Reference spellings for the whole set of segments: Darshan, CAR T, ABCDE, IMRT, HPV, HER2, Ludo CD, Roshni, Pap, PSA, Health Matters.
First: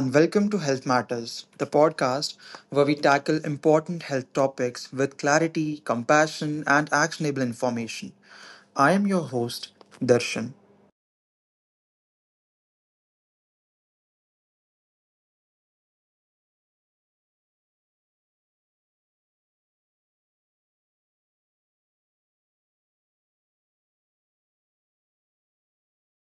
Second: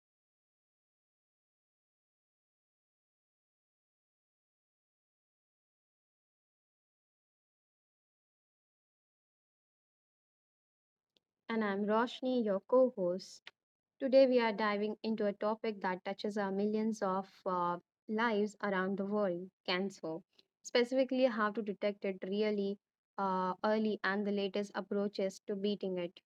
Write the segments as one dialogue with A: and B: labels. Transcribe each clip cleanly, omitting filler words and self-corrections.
A: and welcome to Health Matters, the podcast where we tackle important health topics with clarity, compassion, and actionable information. I am your host, Darshan.
B: And I'm Roshni, your co host. Today, we are diving into a topic that touches our millions of lives around the world cancer. Specifically, how to detect it really early and the latest approaches to beating it.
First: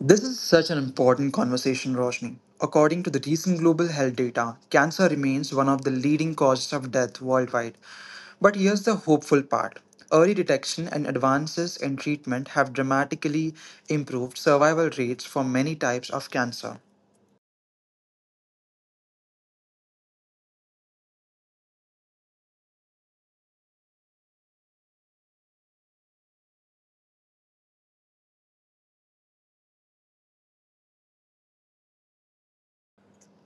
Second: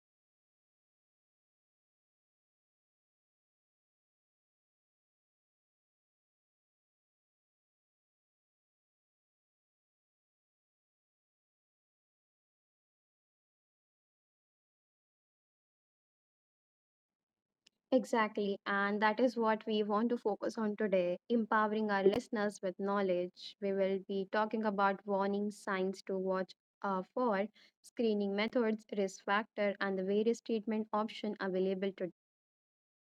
A: This is such an important conversation, Roshni. According to the recent global health data, cancer remains one of the leading causes of death worldwide. But here's the hopeful part: early detection and advances in treatment have dramatically improved survival rates for many types of cancer.
B: Exactly, and that is what we want to focus on today empowering our listeners with knowledge. We will be talking about warning signs to watch for, screening methods, risk factor, and the various treatment options available today.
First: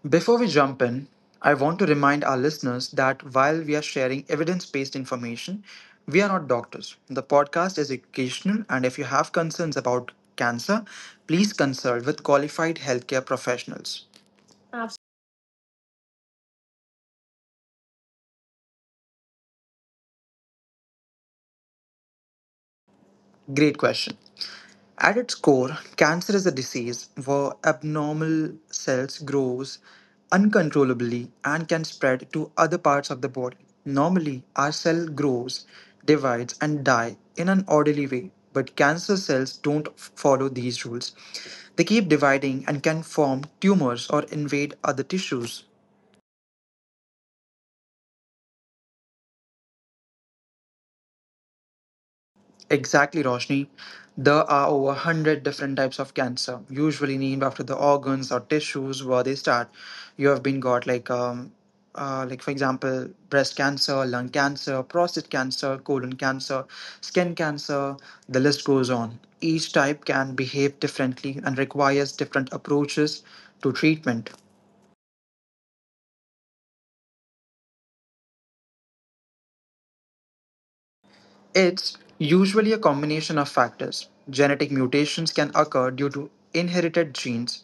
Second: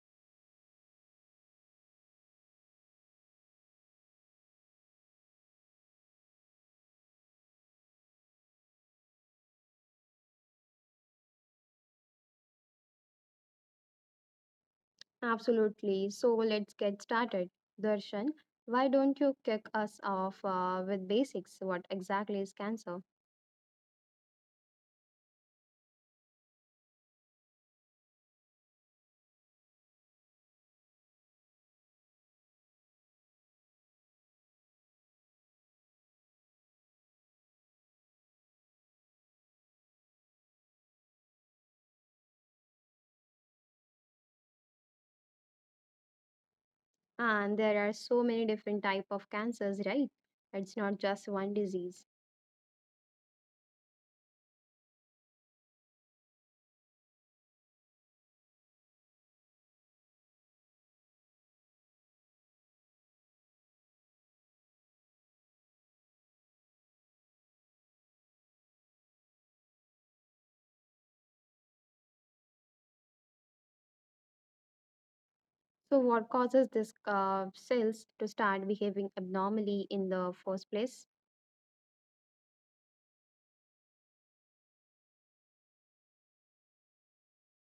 A: Before we jump in, I want to remind our listeners that while we are sharing evidence based information, we are not doctors. The podcast is educational, and if you have concerns about cancer, please consult with qualified healthcare professionals.
B: Absolutely. So let's get started. Darshan, why don't you kick us off with basics? What exactly is cancer?
A: Great question. At its core, cancer is a disease where abnormal cells grows uncontrollably and can spread to other parts of the body. Normally, our cell grows, divides and die in an orderly way, but cancer cells don't follow these rules. They keep dividing and can form tumors or invade other tissues.
B: And there are so many different type of cancers, right? It's not just one disease.
A: Exactly, Roshni. There are over 100 different types of cancer, usually named after the organs or tissues where they start. You have been got like for example, breast cancer, lung cancer, prostate cancer, colon cancer, skin cancer, the list goes on. Each type can behave differently and requires different approaches to treatment.
B: So what causes this cells to start behaving abnormally in the first place?
A: It's usually a combination of factors. Genetic mutations can occur due to inherited genes,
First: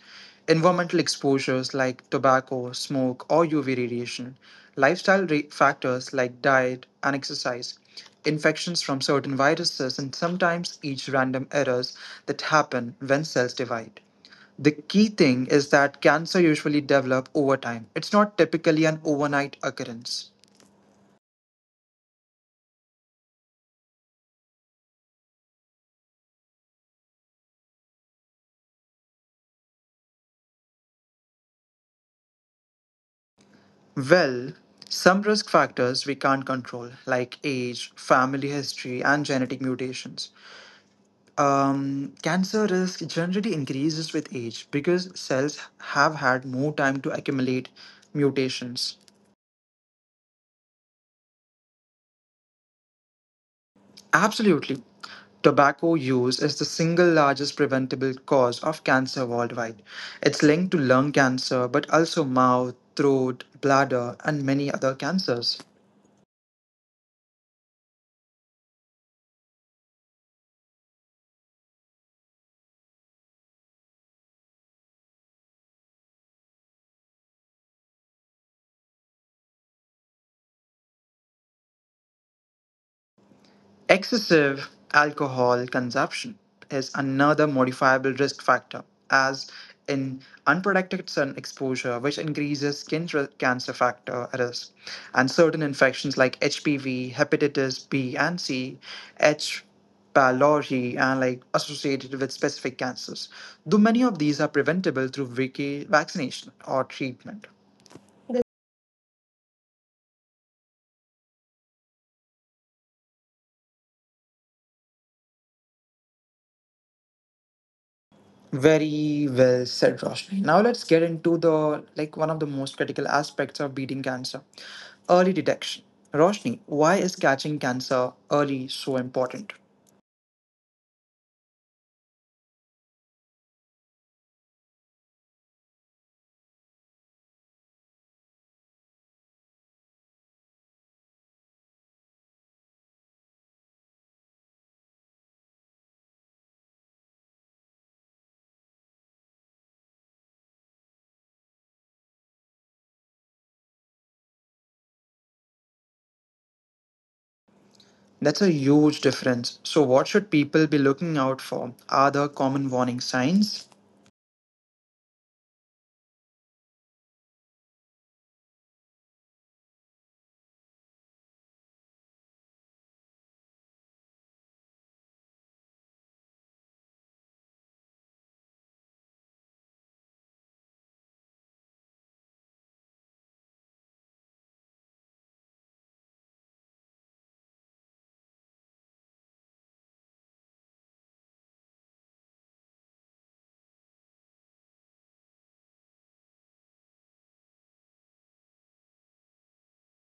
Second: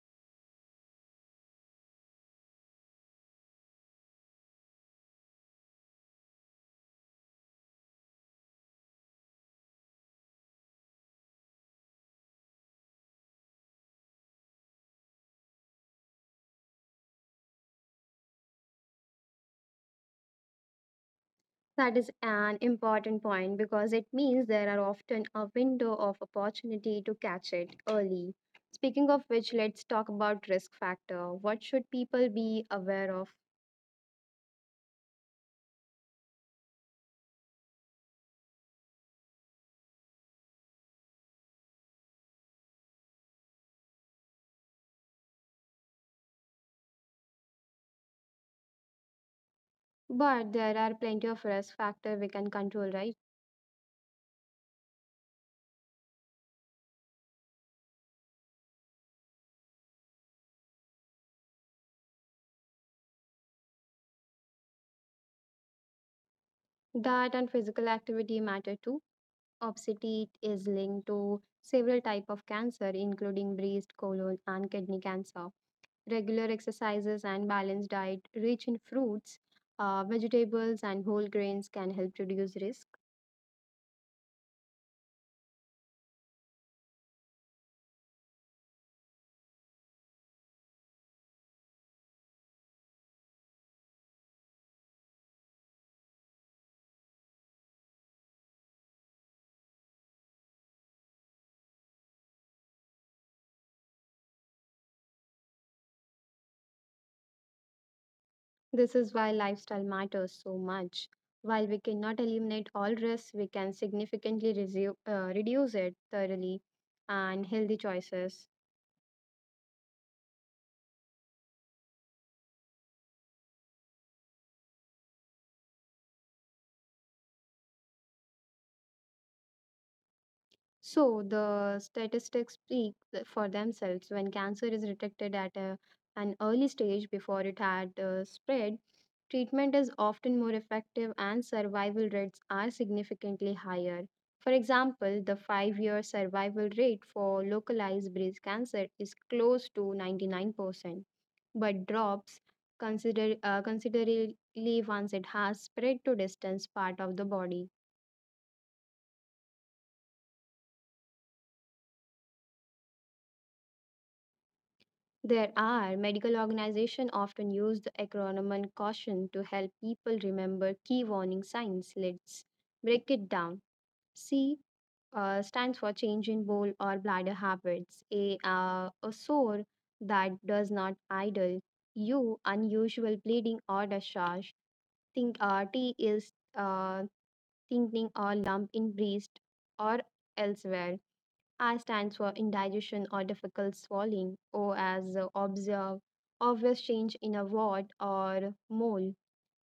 A: environmental exposures like tobacco, smoke, or UV radiation, lifestyle factors like diet and exercise, infections from certain viruses, and sometimes each random errors that happen when cells divide. The key thing is that cancer usually develop over time. It's not typically an overnight occurrence.
B: That is an important point because it means there are often a window of opportunity to catch it early. Speaking of which, let's talk about risk factor. What should people be aware of?
A: Well, some risk factors we can't control, like age, family history, and genetic mutations. Cancer risk generally increases with age because cells have had more time to accumulate mutations.
B: But there are plenty of risk factor we can control, right?
A: Absolutely. Tobacco use is the single largest preventable cause of cancer worldwide. It's linked to lung cancer, but also mouth, throat, bladder, and many other cancers.
B: Diet and physical activity matter too. Obesity is linked to several type of cancer, including breast, colon, and kidney cancer. Regular exercises and balanced diet rich in fruits, vegetables, and whole grains can help reduce risk.
A: Excessive alcohol consumption is another modifiable risk factor, as in unprotected sun exposure, which increases skin cancer factor risk, and certain infections like HPV, hepatitis B and C, H. pylori, and like associated with specific cancers. Though many of these are preventable through vaccination or treatment.
B: This is why lifestyle matters so much. While we cannot eliminate all risks, we can significantly reduce it thoroughly and healthy choices.
A: Very well said, Roshni. Now let's get into the like one of the most critical aspects of beating cancer, early detection. Roshni, why is catching cancer early so important?
B: So the statistics for themselves. When cancer is detected at an early stage before it had spread, treatment is often more effective and survival rates are significantly higher. For example, the 5 year survival rate for localized breast cancer is close to 99%, but drops considerably once it has spread to distant part of the
A: That's a
B: body.
A: huge difference. So, what should people be looking out for? Are there common warning signs?
B: There are medical organizations often use the acronym and caution to help people remember key warning signs. Let's break it down. C stands for change in bowel or bladder habits. A sore that does not idle. U unusual bleeding or discharge. Think T is thinking or lump in breast or elsewhere. I stands for indigestion or difficult swallowing, O as obvious change in a wart or mole,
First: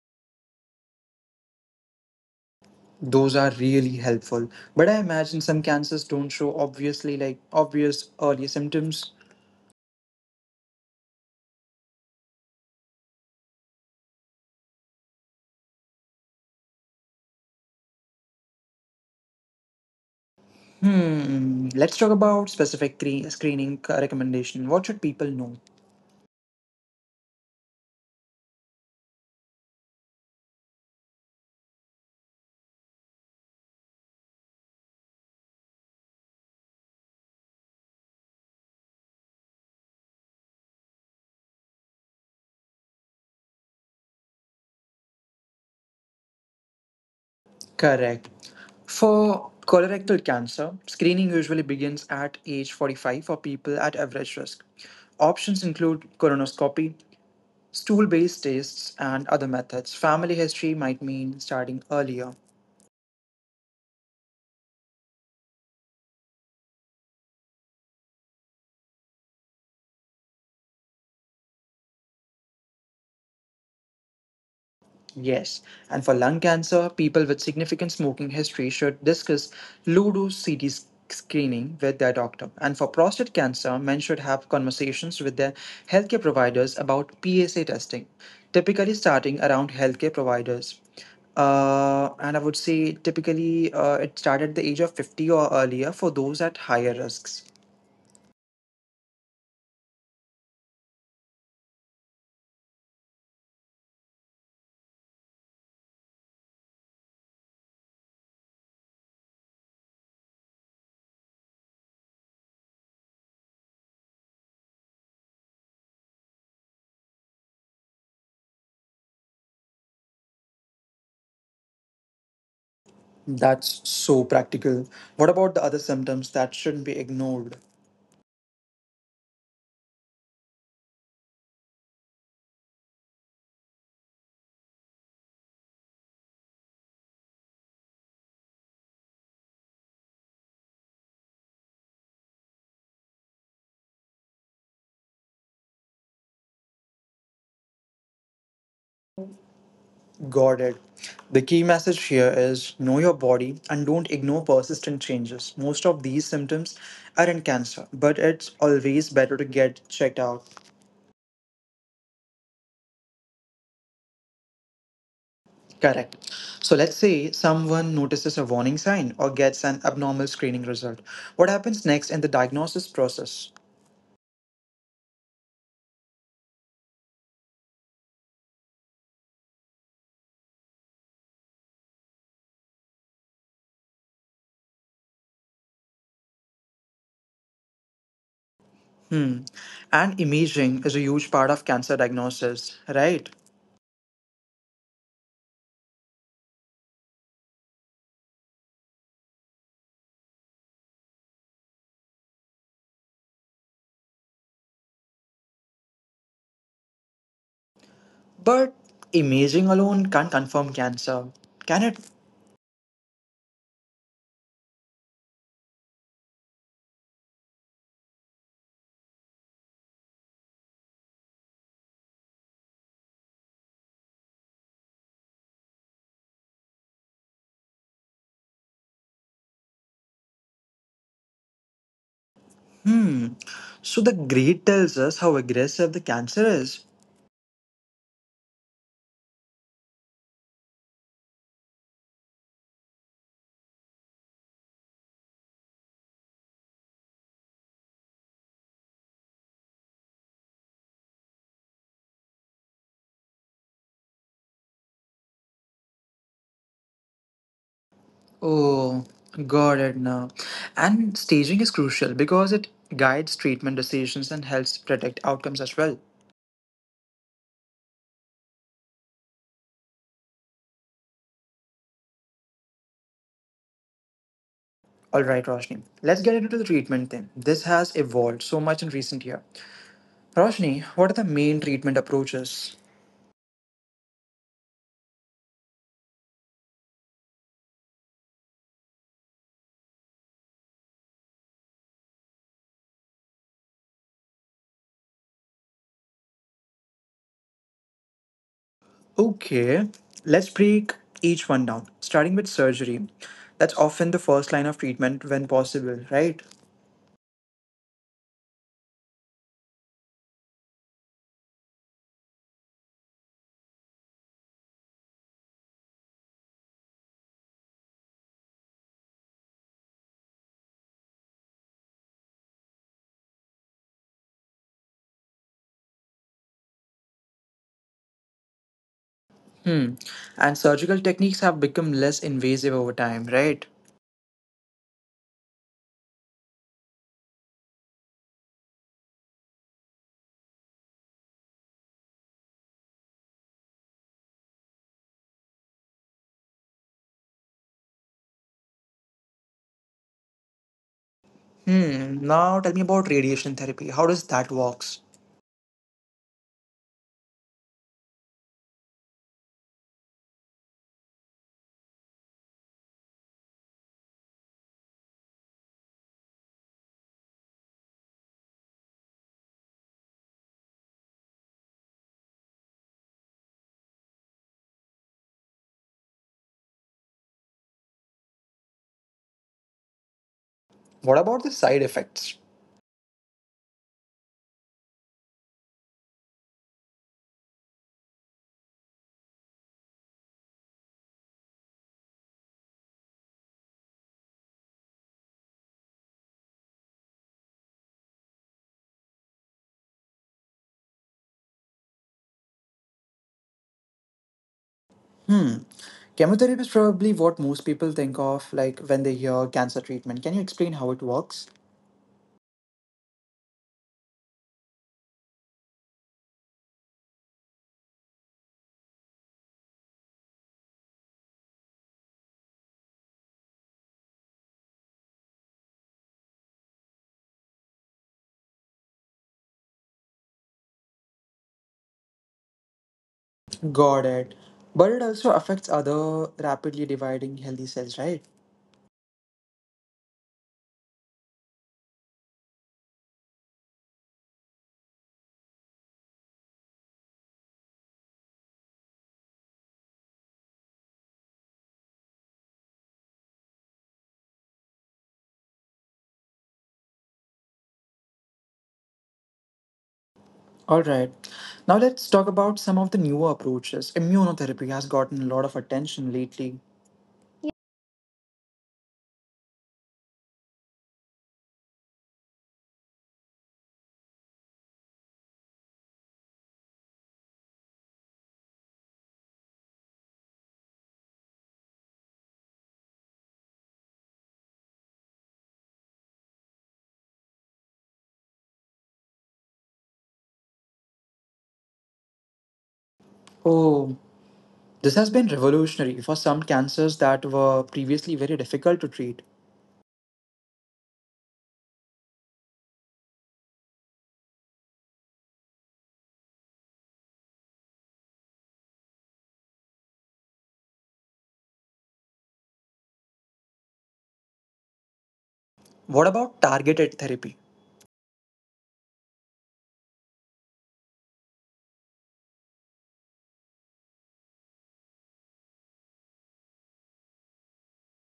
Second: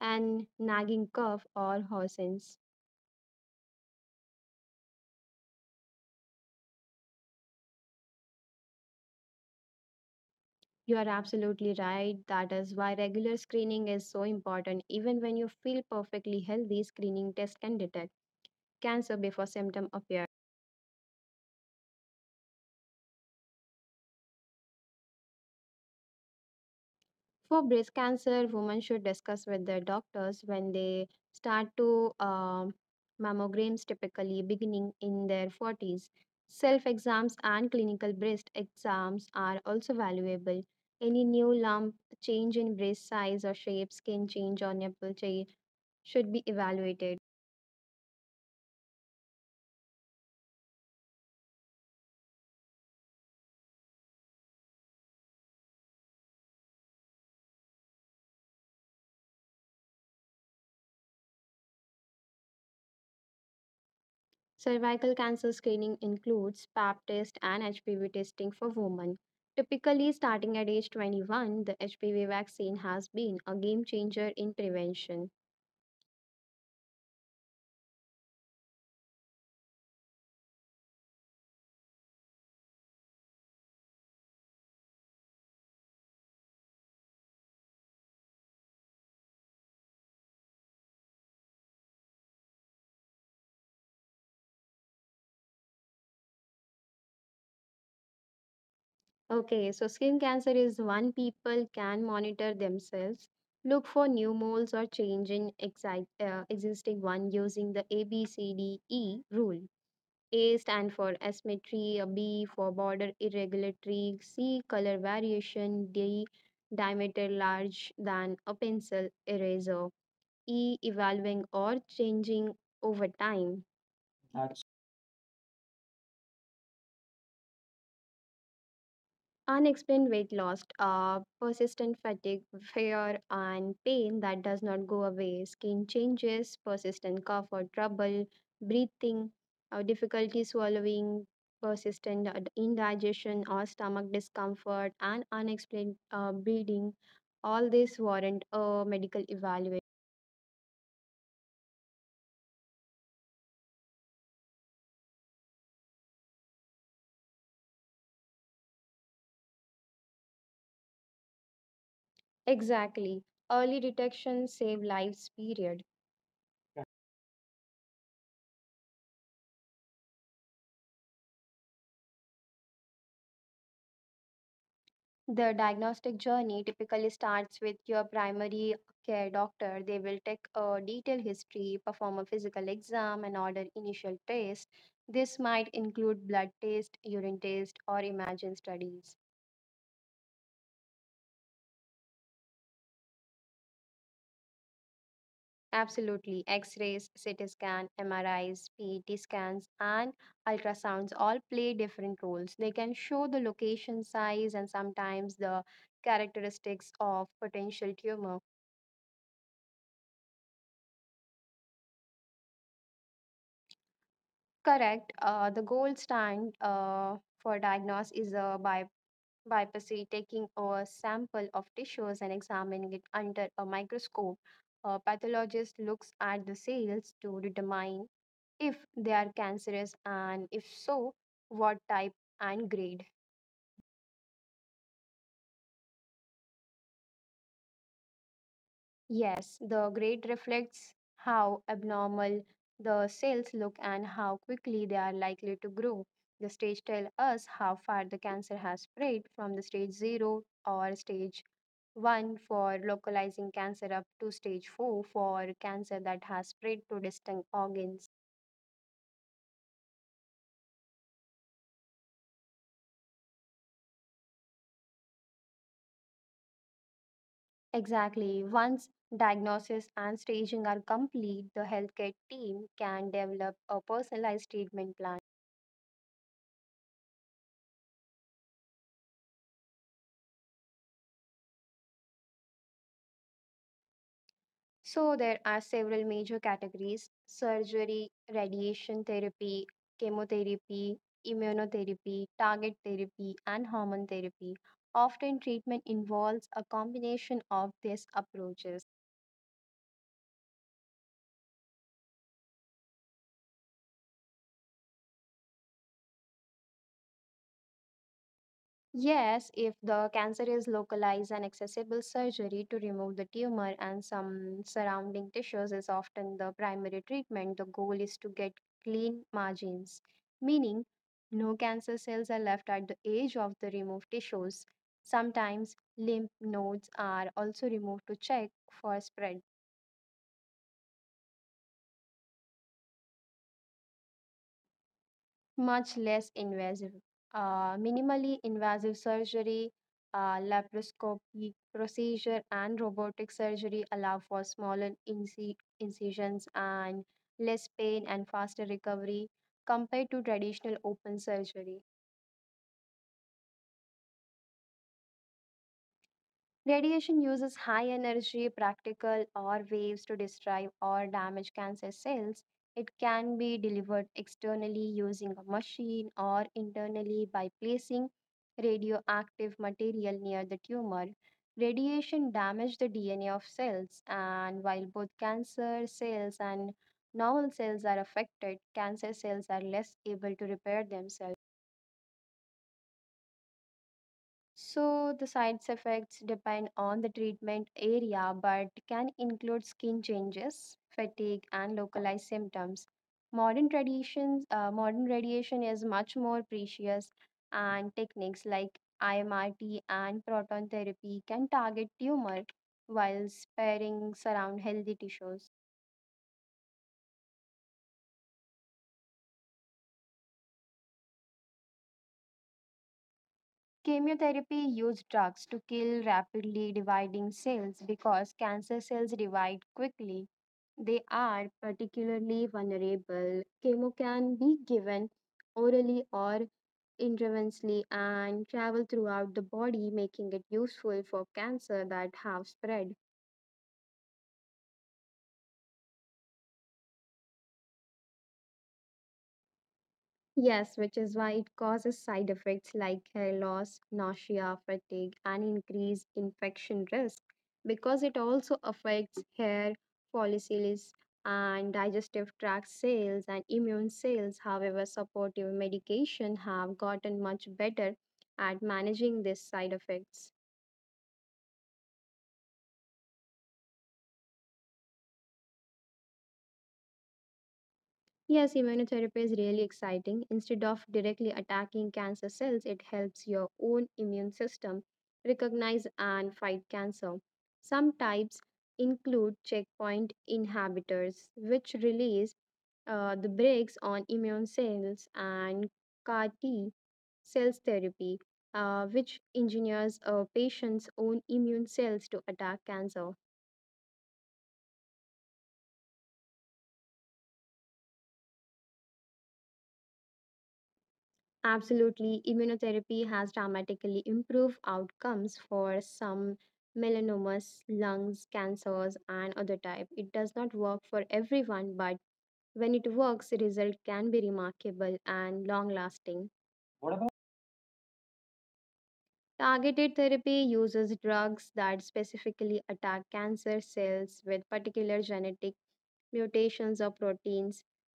B: and nagging cough or hoarseness.
A: Those are really helpful. But I imagine some cancers don't show obviously like obvious early symptoms.
B: You are absolutely right. That is why regular screening is so important. Even when you feel perfectly healthy, screening test can detect cancer before symptom appear.
A: Hmm. Let's talk about specific cre- screening recommendation. What should people know?
B: For breast cancer, women should discuss with their doctors when they start to um mammograms, typically beginning in their 40s. Self exams and clinical breast exams are also valuable. Any new lump, change in breast size or shape, skin change, or nipple change should be evaluated.
A: Correct. For colorectal cancer, screening usually begins at age 45 for people at average risk. Options include colonoscopy, stool based tests, and other methods. Family history might mean starting earlier.
B: Cervical cancer screening includes Pap test and HPV testing for women. Typically, starting at age 21, the HPV vaccine has been a game changer in prevention.
A: Yes, and for lung cancer, people with significant smoking history should discuss Ludo CD screening with their doctor. And for prostate cancer, men should have conversations with their healthcare providers about PSA testing, typically starting around healthcare providers. And I would say typically it started at the age of 50 or earlier for those at higher risks.
B: Okay, so skin cancer is one people can monitor themselves. Look for new moles or change in existing one using the ABCDE rule. A stand for asymmetry, a B for border irregularity, C color variation, D diameter large than a pencil eraser, E evolving or changing over time.
A: That's so practical. What about the other symptoms that shouldn't be ignored?
B: Unexplained weight loss, persistent fatigue, fear, and pain that does not go away, skin changes, persistent cough or trouble, breathing, difficulty swallowing, persistent indigestion or stomach discomfort, and unexplained bleeding. All this warrant a medical evaluation.
A: Got it. The key message here is know your body and don't ignore persistent changes. Most of these symptoms are in cancer, but it's always better to get checked out.
B: Exactly. Early detection save lives, period.
A: Correct. So let's say someone notices a warning sign or gets an abnormal screening result. What happens next in the diagnosis process?
B: The diagnostic journey typically starts with your primary care doctor. They will take a detailed history, perform a physical exam, and order initial tests. This might include blood test, urine test, or imaging studies.
A: Hmm. And imaging is a huge part of cancer diagnosis, right?
B: Absolutely, x rays, CT scan, MRIs, PET scans, and ultrasounds all play different roles. They can show the location, size, and sometimes the characteristics of potential tumor.
A: But imaging alone can't confirm cancer, can it?
B: Correct. The gold stand for diagnosis is a biopsy, taking a sample of tissues and examining it under a microscope. A pathologist looks at the cells to determine if they are cancerous and if so, what type and grade.
A: Hmm. So the grade tells us how aggressive the cancer is.
B: Yes, the grade reflects how abnormal the cells look and how quickly they are likely to grow. The stage tells us how far the cancer has spread from the stage 0 or stage 1 for localizing cancer up to stage 4 for cancer that has spread to distinct organs.
A: Oh, got it now. And staging is crucial because it guides treatment decisions and helps predict outcomes as well.
B: Exactly. Once diagnosis and staging are complete, the healthcare team can develop a personalized treatment plan.
A: All right, Roshni. Let's get into the treatment then. This has evolved so much in recent year. Roshni, what are the main treatment approaches?
B: So, there are several major categories surgery, radiation therapy, chemotherapy, immunotherapy, target therapy, and hormone therapy. Often, treatment involves a combination of these approaches.
A: Okay, let's break each one down. Starting with surgery. That's often the first line of treatment when possible, right?
B: Yes, if the cancer is localized and accessible, surgery to remove the tumor and some surrounding tissues is often the primary treatment. The goal is to get clean margins, meaning no cancer cells are left at the edge of the removed tissues. Sometimes lymph nodes are also removed to check for spread.
A: Hmm. And surgical techniques have become less invasive over time, right?
B: Much less invasive. Minimally invasive surgery, laparoscopy procedure, and robotic surgery allow for smaller incisions and less pain and faster recovery compared to traditional open
A: Hmm. Now
B: surgery.
A: tell me about radiation therapy. How does that works?
B: Radiation uses high energy practical or waves to destroy or damage cancer cells. It can be delivered externally using a machine or internally by placing radioactive material near the tumor. Radiation damages the DNA of cells, and while both cancer cells and normal cells are affected, cancer cells are less able to repair themselves.
A: What about the side effects?
B: So the side effects depend on the treatment area but can include skin changes, fatigue and localized symptoms. Modern radiation is much more precious and techniques like IMRT and proton therapy can target tumor while sparing surround healthy tissues.
A: Hmm. Chemotherapy is probably what most people think of, like when they hear cancer treatment. Can you explain how it works?
B: Chemotherapy used drugs to kill rapidly dividing cells because cancer cells divide quickly. They are particularly vulnerable. Chemo can be given orally or intravenously and travel throughout the body, making it useful for cancer that have spread.
A: Got it. But it also affects other rapidly dividing healthy cells, right?
B: Yes, which is why it causes side effects like hair loss, nausea, fatigue, and increased infection risk because it also affects hair follicles and digestive tract cells and immune cells. However, supportive medication have gotten much better at managing these side effects.
A: All right. Now let's talk about some of the newer approaches. Immunotherapy has gotten a lot of attention lately.
B: Yes, immunotherapy is really exciting. Instead of directly attacking cancer cells, it helps your own immune system recognize and fight cancer. Some types include checkpoint inhibitors, which release the brakes on immune cells, and CAR T cells therapy, which engineers a patient's own immune cells to attack cancer.
A: Oh, this has been revolutionary for some cancers that were previously very difficult to treat.
B: Absolutely, immunotherapy has dramatically improved outcomes for some melanomas, lungs, cancers, and other type. It does not work for everyone, but when it works, the result can be remarkable and long
A: What
B: lasting.
A: about
B: What
A: targeted
B: about
A: therapy?
B: Targeted therapy uses drugs that specifically attack cancer cells with particular genetic mutations or proteins,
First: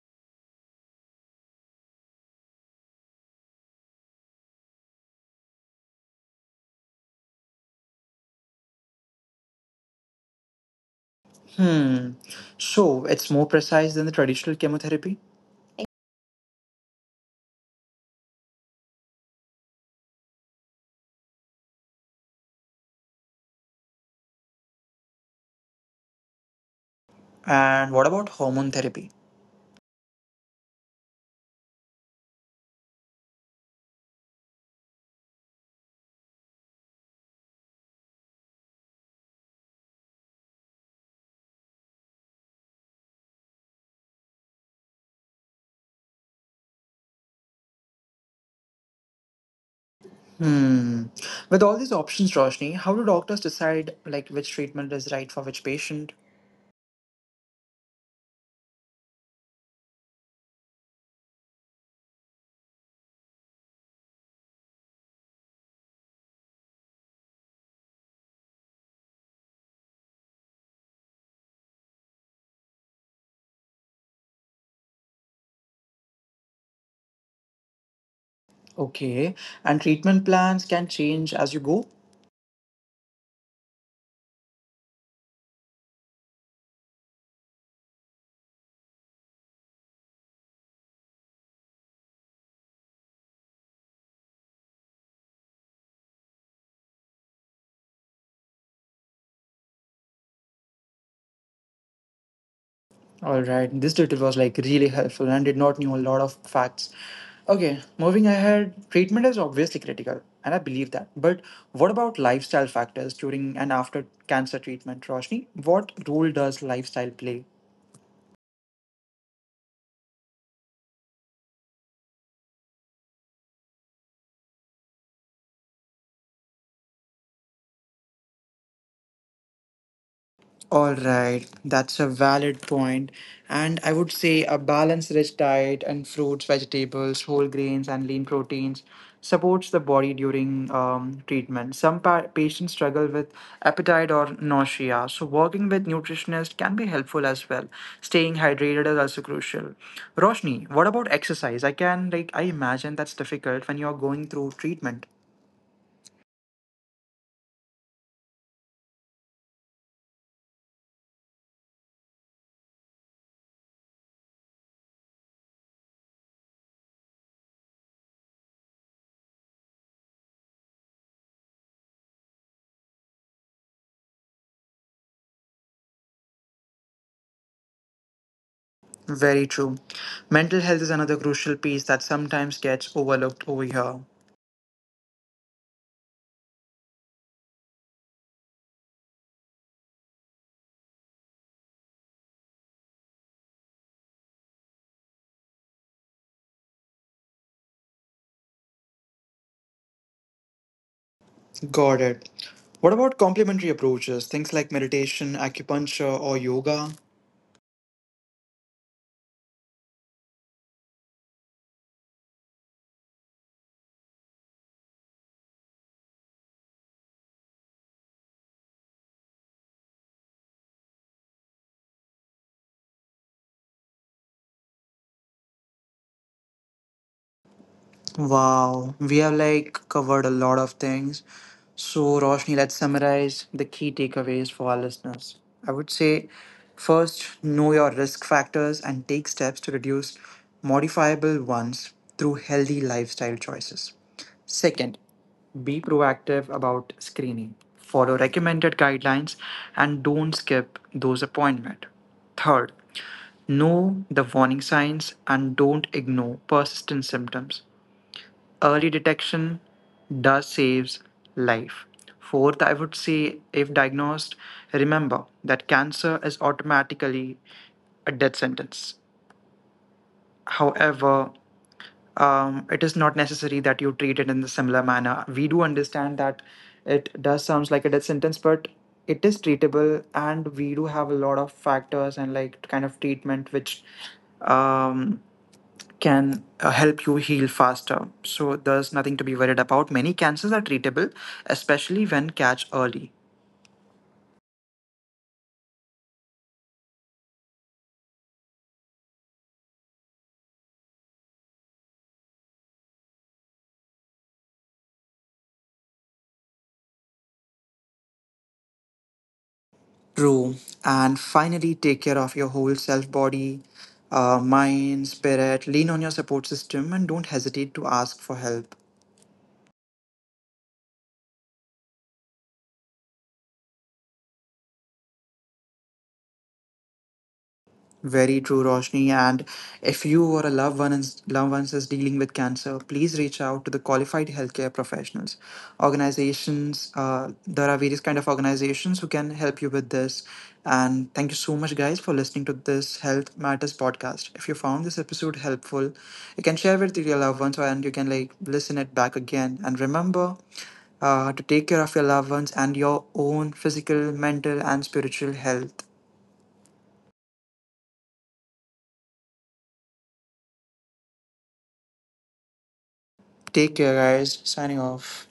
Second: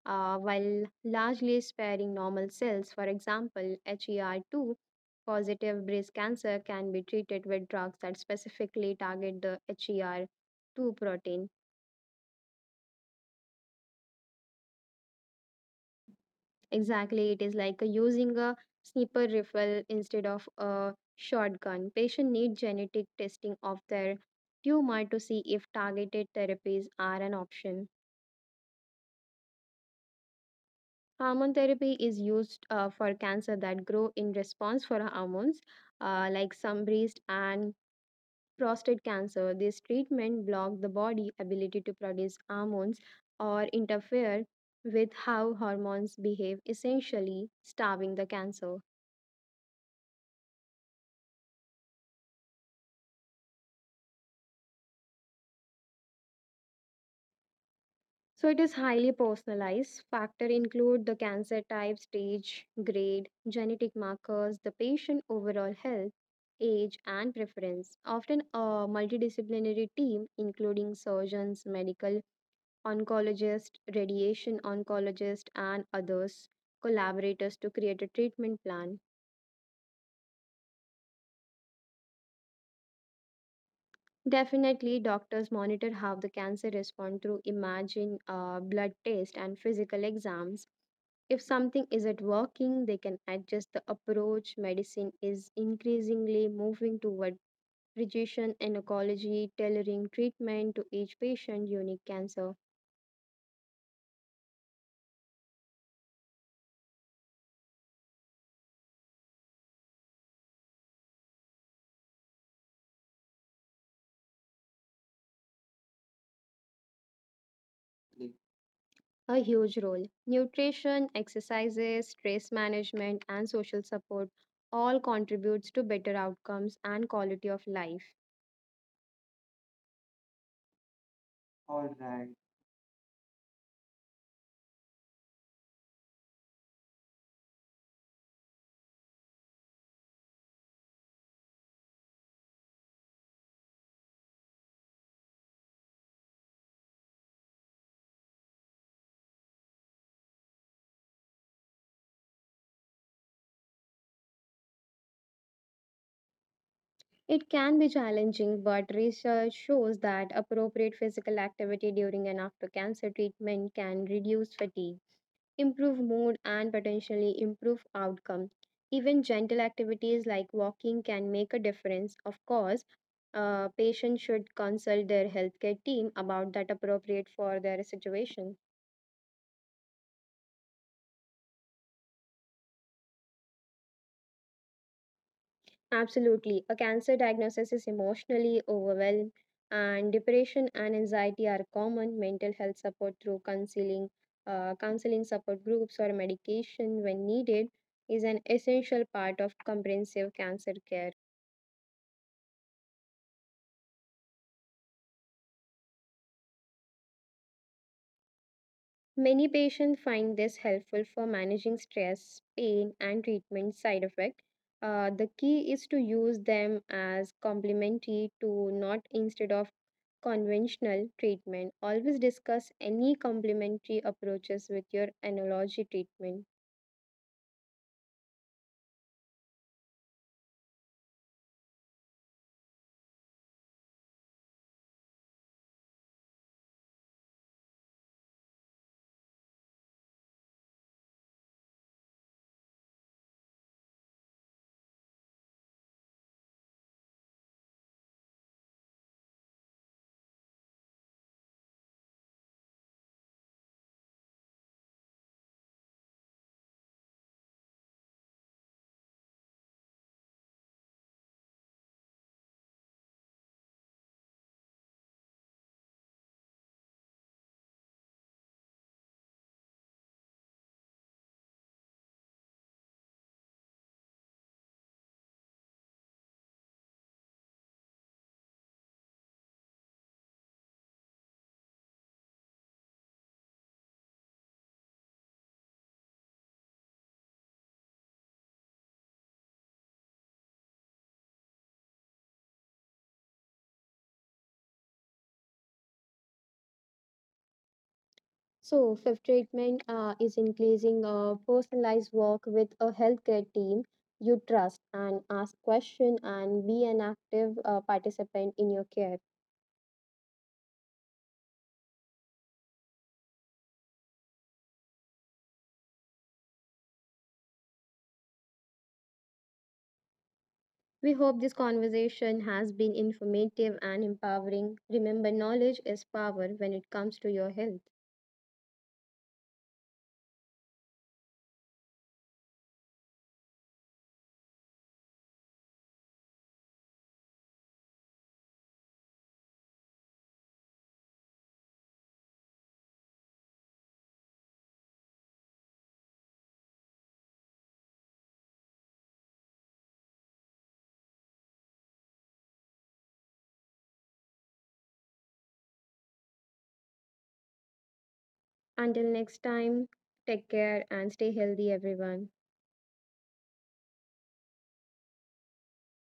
B: while largely sparing normal cells. For example, HER2 positive breast cancer can be treated with drugs that specifically target the HER2
A: Hmm.
B: protein.
A: So it's more precise than the traditional chemotherapy?
B: Exactly, it is like using a sniper rifle instead of a shotgun. Patients need genetic testing of their tumor to see if targeted therapies are an
A: And what
B: option.
A: about hormone therapy?
B: Hormone therapy is used for cancer that grow in response for hormones, like some breast and prostate cancer. This treatment block the body ability to produce hormones or interfere with how hormones behave, essentially starving the cancer.
A: Hmm. With all these options, Roshni, how do doctors decide like which treatment is right for which patient?
B: So it is highly personalized. Factor include the cancer type, stage, grade, genetic markers, the patient overall health, age, and preference. Often a multidisciplinary team including surgeons, medical oncologist, radiation oncologist, and others collaborators to create a treatment plan.
A: Okay. And treatment plans can change as you go?
B: Definitely, doctors monitor how the cancer respond through imaging, blood test, and physical exams. If something isn't working, they can adjust the approach. Medicine is increasingly moving toward precision oncology, tailoring treatment to each patient's unique cancer.
A: All right, this tutorial was like really helpful and did not knew a lot of facts. Okay, moving ahead, treatment is obviously critical, and I believe that. But what about lifestyle factors during and after cancer treatment, Roshni? What role does lifestyle play?
B: A huge role. Nutrition, exercises, stress management, and social support all contributes to better outcomes and quality of life.
A: All right, that's a
B: All right.
A: valid point. And I would say a balanced rich diet and fruits, vegetables, whole grains, and lean proteins supports the body during treatment. Some patients struggle with appetite or nausea, so working with nutritionist can be helpful as well. Staying hydrated is also crucial. Roshni, what about exercise? I can like I imagine that's difficult when you're going through treatment.
B: It can be challenging, but research shows that appropriate physical activity during and after cancer treatment can reduce fatigue improve mood and potentially improve outcome. Even gentle activities like walking can make a difference. Of course, patients should consult their healthcare team about that appropriate for their situation.
A: Very true. Mental health is another crucial piece that sometimes gets overlooked over here.
B: Absolutely. A cancer diagnosis is emotionally overwhelmed, and depression and anxiety are common. Mental health support through counseling, counseling support groups, or medication when needed is an essential part of comprehensive cancer care.
A: Got it. What about complementary approaches, things like meditation, acupuncture, or yoga?
B: Many patients find this helpful for managing stress, pain, and treatment side effect. The key is to use them as complementary to not instead of conventional treatment. Always discuss any complementary approaches with your analogy treatment.
A: Wow, we have like covered a lot of things. So, Roshni, let's summarize the key takeaways for our listeners. I would say first, know your risk factors and take steps to reduce modifiable ones through healthy lifestyle choices. Second, be proactive about screening. Follow recommended guidelines and don't skip those appointments. Third, know the warning signs and don't ignore persistent symptoms. Early detection does saves life. Fourth, I would say if diagnosed, remember that cancer is automatically a death sentence. However, it is not necessary that you treat it in the similar manner. We do understand that it does sounds like a death sentence, but it is treatable and we do have a lot of factors and like kind of treatment which um, can help you heal faster. So there's nothing to be worried about. Many cancers are treatable, especially when catch early.
B: So, fifth treatment is increasing a personalized work with a healthcare team you trust and ask question and be an active participant in your care.
A: True. And finally, take care of your whole self body, mind, spirit. Lean on your support system and don't hesitate to ask for help.
B: We hope this conversation has been informative and empowering. Remember, knowledge is power when it comes to your health.
A: Very true, Roshni. And if you or a loved one is, loved ones is dealing with cancer, please reach out to the qualified healthcare professionals, organizations. There are various kind of organizations who can help you with this. And thank you so much, guys, for listening to this Health Matters podcast. If you found this episode helpful, you can share it with your loved ones, and you can like listen it back again. And remember, to take care of your loved ones and your own physical, mental, and spiritual health.
B: Until next time, take care and stay healthy, everyone.
A: Take care, guys. Signing off.